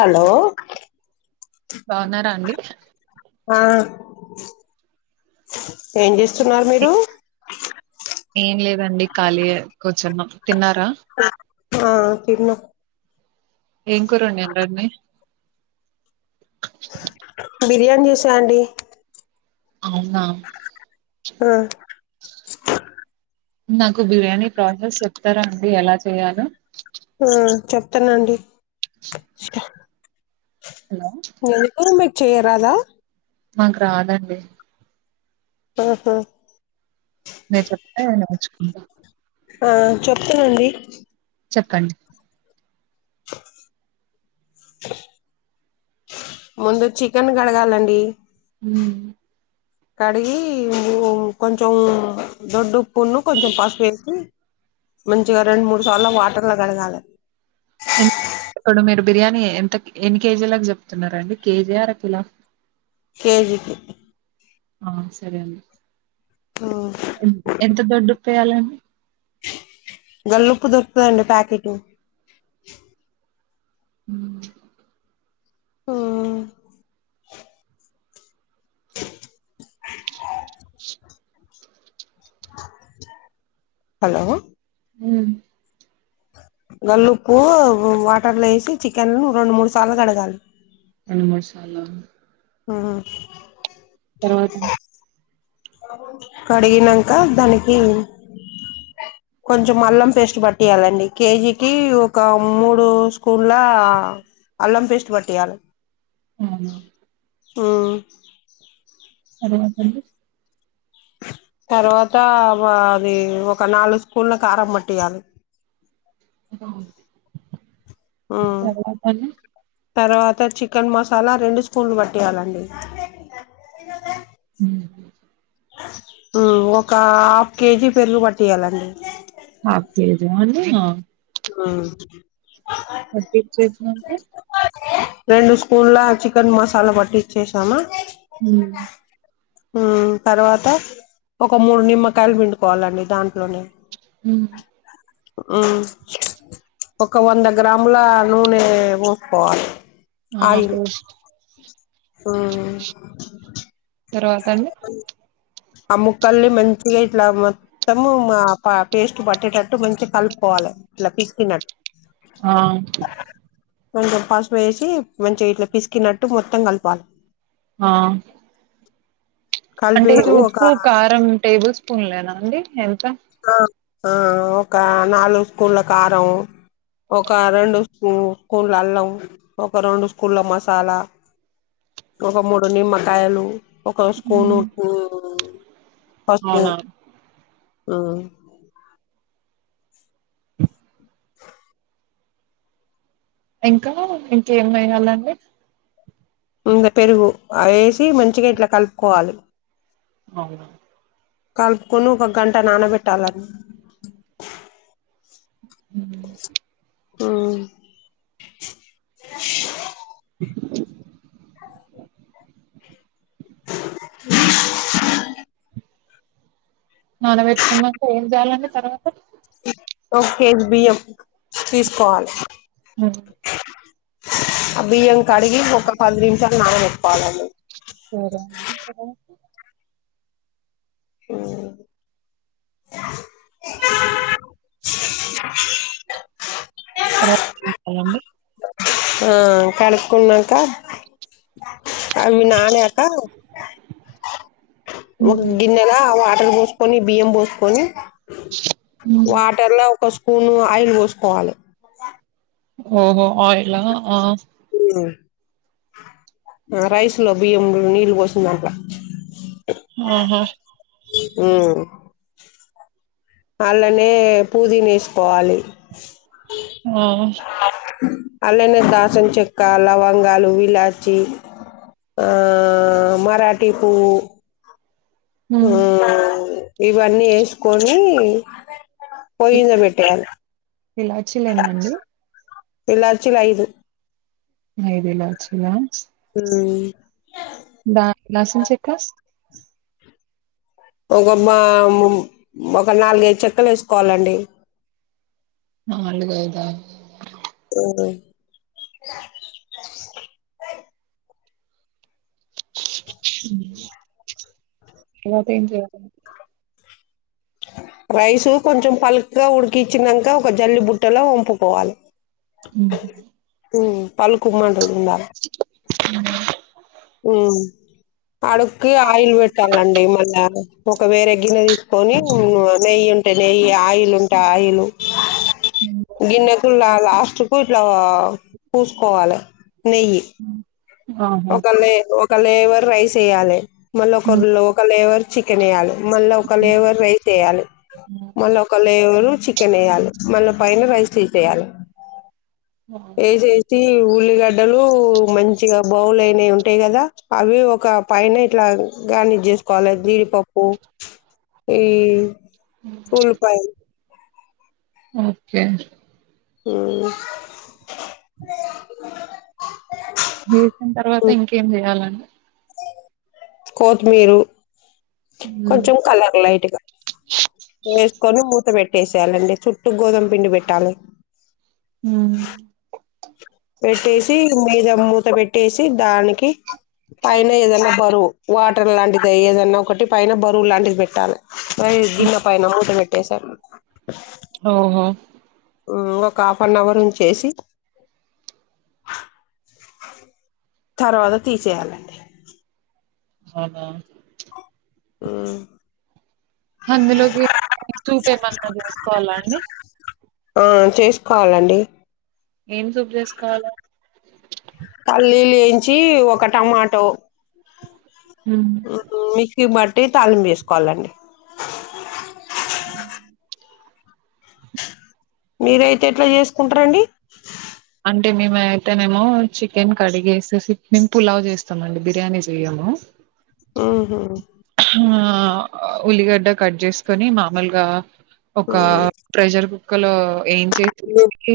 Hello బావున్నారా అండి ఆ ఏం జేస్తున్నారు మీరు ఏ- ఏం లేదండి కాలీఏ కూర్చున్నామ్ తిన్నారా. ఆ తిన్న ఏం కూరొండిండ్రండి. బిర్యాన్ జేసా అండి. ఔనా ఆ నాకు బిర్యానీ ప్రాసెస్ చెప్తరా అండి ఎలా చేయ్యాలో. ఊ చెప్తానండి. హలో [unintelligible] చేయరాద మాక్ రాదండి. అహ మీరు చెప్తే నేర్చ్ కుంట [inaudible] ఆ చెప్తానండి చెప్పండి ముందు చికెన్ కడగాలండి హ్మ్ కడిగి కొంచెం దొడ్డు ఉప్పున్ను, కొంచెం పసుపు వేసి మంచిగా రెండు మూడు సార్లు వాటర్లు కడగాలే ఇప్పుడు మీరు బిర్యానీ ఎంత ఎన్ని కేజీలకు చెప్తునారు అండి కేజీ ఆరకిలొ కేజీ కి ఆ సరే అండి ఎంత దొడ్డు ఉప్పవేయాలండి గల్లుప్పు దొరుకుతదండి ప్యాకెటు హ్మ్ హ్మ్ మ్మ్ హలో హ్మ్ గల్లుప్పు వాటర్లొ వేసి చికెన్ ను రెండు మూడు సార్లు కడగాలి ఎన్ని మసాల లు ఆ తర్వాత కడిగినాక దానికి కొంచెం అల్లం పేస్ట్ పట్టియ్యాలండి కేజీకి ఒక మూడు స్పున్ల అల్లం పేస్ట్ పట్టియాలి అవునా ఆ రేపండి తర్వాత అది ఒక నాలుగు స్పున్ల కారం పట్టియాలి అ [inaudible] ఉమ్ తర్వాత ఆని తర్వాత చికెన్ మసాలా రెండు స్పూన్లు పట్టియాలండి హ ఉ ఒక హాఫ్ కేజీ పెరుగు పట్టియ్యాలండి హాఫ్ కేజియా అండి ఆ పట్టించియేసినంక రెండు స్పూన్ల చికెన్ మసాలా పట్టి ఇచ్చేసాము ఉమ్ తర్వాత ఒక మూడు నిమ్మకాయలు పిండుకోవాలండి దాంట్లోనే ము హ్మ్ ఉ ఒక వంద గ్రాముల నూనె వేసుకోవాలి ఆ పోస్డ్ తర్వాత అండి ఆ ముక్కల్ని మంచిగా ఇట్లా మొత్తము పేస్ట్ పట్టేటట్టు మంచిగా కలుపుకోవాలే ఇట్లా పిసికినట్టు ఆ కొంచెం పసుపు వేసి మంచిగా ఇట్లా పిసికినట్టు మొత్తం కలపాలి ఆ కల్ అంటే పేసి ఒ ఉప్పు కారం టేబు స్పూన్ లేనా అండి ఎంత ఒక నాలుగు స్కూన్ల కారం ఒక రెండు స్పూ స్పూన్ల అల్లం ఒక రెండు స్కూన్ల మసాలా ఒక మూడు నిమ్మకాయలు ఒక స్కూను ఉప్పు పసుపు అవునా ఓ ఇంకా ఇంకేం వెయ్యాలి అండి ఇంగ పెరుగు అ ఏసి మంచిగా ఇట్లా కలుపుకోవాలి అవున కలుపుకొని ఒక గంట నానబెట్టాల ఆటిని హు అ నానబెట్టుకున్నంక ఏం చేయాలండి తర్వాత ఓ కేజి బియ్యం తీసుకోవాలి ఉమ్ ఆ బియ్యం కడిగి ఒక పది నిమిషాలు నాన ఒట్టుకోవాలండి సరే అండి హ కర్రాప్ చూత్తర అండి ఆ కడుక్కుంన్నంక అవి నాన క ఒక ఉమ్ గిన్నెల వా వాటర్ పోసుకొని బియ్యం పోసుకొని ఉమ్ వాటర్ లా ఒక స్పూను ఆయిలు పోసుకోవాలి ఓహో ఆయిలా ఆ రైస్ లో బియ్యం నీళ్లు పోసందాంట్లొ ఆహ ఉ పాళ్లనే పూదిన వేసుకోవాలి ఆ అలానే దాసిన చెక్క లవంగాలు ఇలాచి ఆ మరాఠీ పువ్వు ఆ ఉమ్ ఇవన్నీ ఏసుకొని ఇలాచ్చీ లు ఎన్ని అండి ఇలాచీలు ఐదు ఐదు ఇలాచ్చీలా ను ఇ నసం చెక్కస్ ఒక మాములు ఒక నాలుగైదు చెక్కలు వేసుకోవాలండి నాలుగు ఐదా [unintelligible] తర్వాత ఏం చేయాలే రైసు కొంచెం పలుక్గా ఉడికిచ్చినంక ఒక జల్లి బుట్టల వంపుకోవాలే ఉహు పలుకు మం ఇక్కడ ఉండాలే ఉ ఉ అడుక్కి ఆయిల్ పెట్టాలండి మళ్ళా ఒక వేరే గిన్నె తీసుకొని నెయ్యి ఉంటే నెయ్యి ఆయిల్ ఉంటే ఆయిల్ హలో గిన్న కుల్లా లాస్ట్ పు ఇట్ల వ పూసుకోవాలే నేయ్యి ఆహా ఒక లే ఒక లెవల్ రైస్ ఎయలే మళ్ళ ఒక లోక లెవల్ చికెన్ ఎయాలే మళ్ళా ఒక లేవరు రైస్ ఎయాలే మళ్ళా ఒక లేవరు చికెన్ ఎయాలే మళ్ళా పైన రైస్ తీసేయాలే యేసేసి ఊ ఉల్లిగడ్డలు మంచిగా బౌల్ అయినై ఉంటయి కదా అవి ఒక పైన ఇట్ల గార్నిష్ చేసుకోవాలి జీడిపప్పు ఈ ఉల్లిపాయలు ఓకే ఆ జేసిన తర్వాత ఇంకేం చేయాలండి కోతిమీరు కొంచెం కలర్ లైట్గా వేసుకొని మూత పెట్ పేట్టేసేయాలండి చుట్టూ గోధుమ పిండి పెట్టాలే ఉ పెట్టేసి మీద ము త్త పెట్టేసి దానికి పైన ఏదన్నా బరువు వాటర్ లాంటిదే ఏదన్నా ఒకటి పైన బరువు లాంటిది బెట్టాలే గిన్నె పైన మూతను పెట్టేసాం ఓహొ ఒక హాఫ్ అన్ అవర్ ఉంచేసి తర్వాత తీసేయాలండి అనా ఆ అందులోకి చూపు ఏమన్నా చేసుకోవాలా అండి ఆ చేసుకోవాలండి ఏం సూప్ చేసుకోవాలండి పల్లీలు వేయించి ఒక టమాటో హాం ఇబట్టి తళిం వేసుకోవాలండి మీరయితే ఎట్లా చేసుకుంటారండి అంటే మేము అయితేనేమో చికెన్ కడిగ వేసి మేము పులావ్ చేస్తామండి బిర్యానీ చేయము ఆహ ఆ ఉల్లిగడ్డ కట్ చేసుకొని మామూలుగా ఒక ఉ ప్రెజర్ కుక్ క్కలో ఏం చే తుంచికే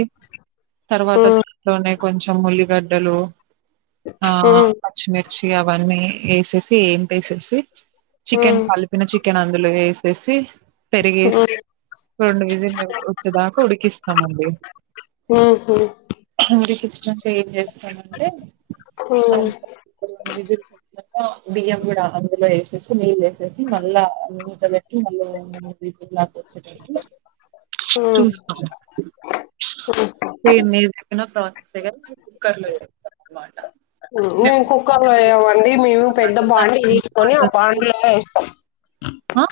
తర్వాత ఉ దాన్ని కొంచెం ఉల్లిగడ్డలు ఆ ఉ ఉ పచ్చిమిర్చి అవన్నీ వేసేసి ఏం చేసేసి చికెన్ ఫలిపిన చి చికెన్ అందులో వేసేసి పెరిగేసి ఉ రెండు విజిలు వచ్చేదాకా ఉడికిస్తామండి ఉహు ఉడికిస్తాం తెల్ చేస్తామంటే ఉ విజిల్ బియ్యం కూడా అందులో వేసి నీళ్ళ వేసేసి మళ్ళా మూత పెట్ట మల్ల ఫీసుల్లాగా వచ్చేటట్టు ఉ చూస్తాం మీరు ప్రక్కన మేము కుక్కర్ లో వెయ్యమండి మేము పెద్ద చేస్తామంటే బాడి దానికి తీసుకొని ఆ బాడి లో అ ఏస్తాం అ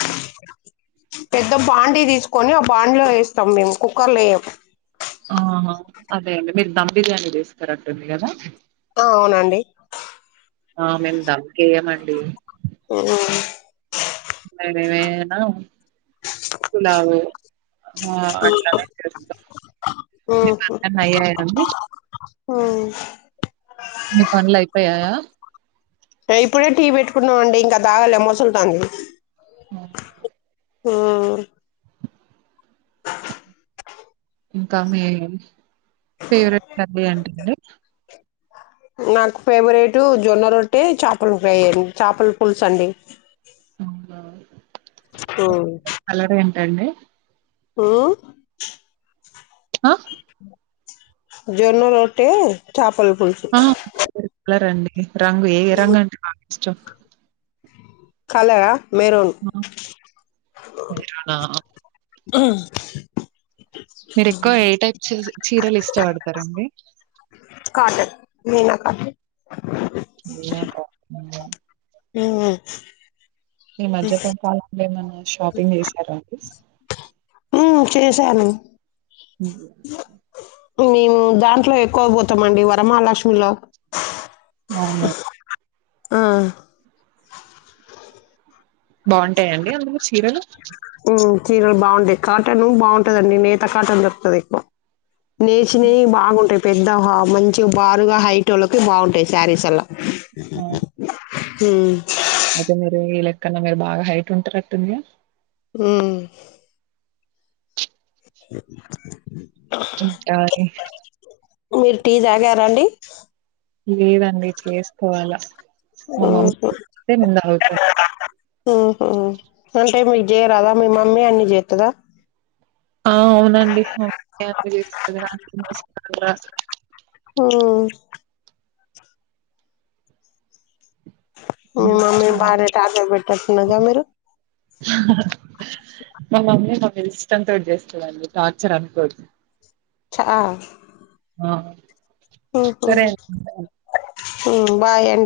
పెద్ద బాండీ తీసుకొని ఆ బాండీలో వేస్తాం మేము కుక్కర్లో వేయం ఆహా అదే అండి మీరు ధమ్ బిర్యానీ తీస్తారంటుంది కదా ఆ అవునండి ఆ మేము దమకేయమండి ఆ అదేనా పులావు ఆ అట్లానే తెస్తాం మీ ఉహు పనులన్న అయ్యానడి మీ పనులు అయిపోయాయా ఏ ఇప్పుడే టీ పెట్టుకున్నామ అండి ఇంకా తాగాలే మోసల్తాంది ఉహ్ ఇంకా మీ ఫేవరెట్ కర్రీ ఏంటండి నాకు ఫేవరెట్ జొన్న రొట్టె, చేపల ఫ్రై, చేపల పులుసు అండి. కలర్ ఏంటండి ఉహ్ అ జొన్న రొట్టె చేపల్ పల్ పులుసు లరండి రంగు ఏ రంగు అంటే బాగా ఇష్టం. కాలరా ఆహ్ ఆహ్ మీరు ఎక్కువ ఏ టైప్ చిస్ చీరలు ఇష్టపడతారండి. కాటన్ మీనా కండి ఏ [unintelligible] ఉహ్ ఈ మజ్జప్పం పాలేమన్నా షాపింగ్ చేసారాండి [unintelligible] ఉహ్ హు మేము దాంట్లో ఎక్కువ పోతామండి. వరమహాలక్ష్మిలో అవున ఆహ్ బాగుంటాయంండి అందులో సిరలు ఉహ్మ్ చీరలు బాగుంటాయి. కాటన్ బాగుంటదండి. నేత కాటన్ దొరుకుతది ఎక్కువ నేచినాయి బాగుంటాయి. పెద్ద వ మంచి బారుగా హైటోళ్ళకి బాగుంటాయి. శారీస్ అల్లా ఆ ఉహ్మ్ అయితే మీరు ఈ లెక్కన్నా. మీరు బాగా హైట్ ఉంటారు అట్టుందిగా. ఉహ్మ్ [unintelligible] కూల్ టీ తాగారండి లేదండి చేస్ పోవాల [unintelligible] మంద ఉహు తగుతమ్ ఉహ అంటే మీకు చేయరాదా మీ మమ్మీ అన్ని చేస్తుదా ఆ అవునండి ఓ మీ మమ్మీ బారే టాట పెట్టట్టున్నాగా మీరు మమమ్మీ మమ్మీ ఇష్టంతో చేస్తువాళడి టార్చర్ అనుకోతు చా ఆ ఉహు సరే ఉమ్ బాయి అండి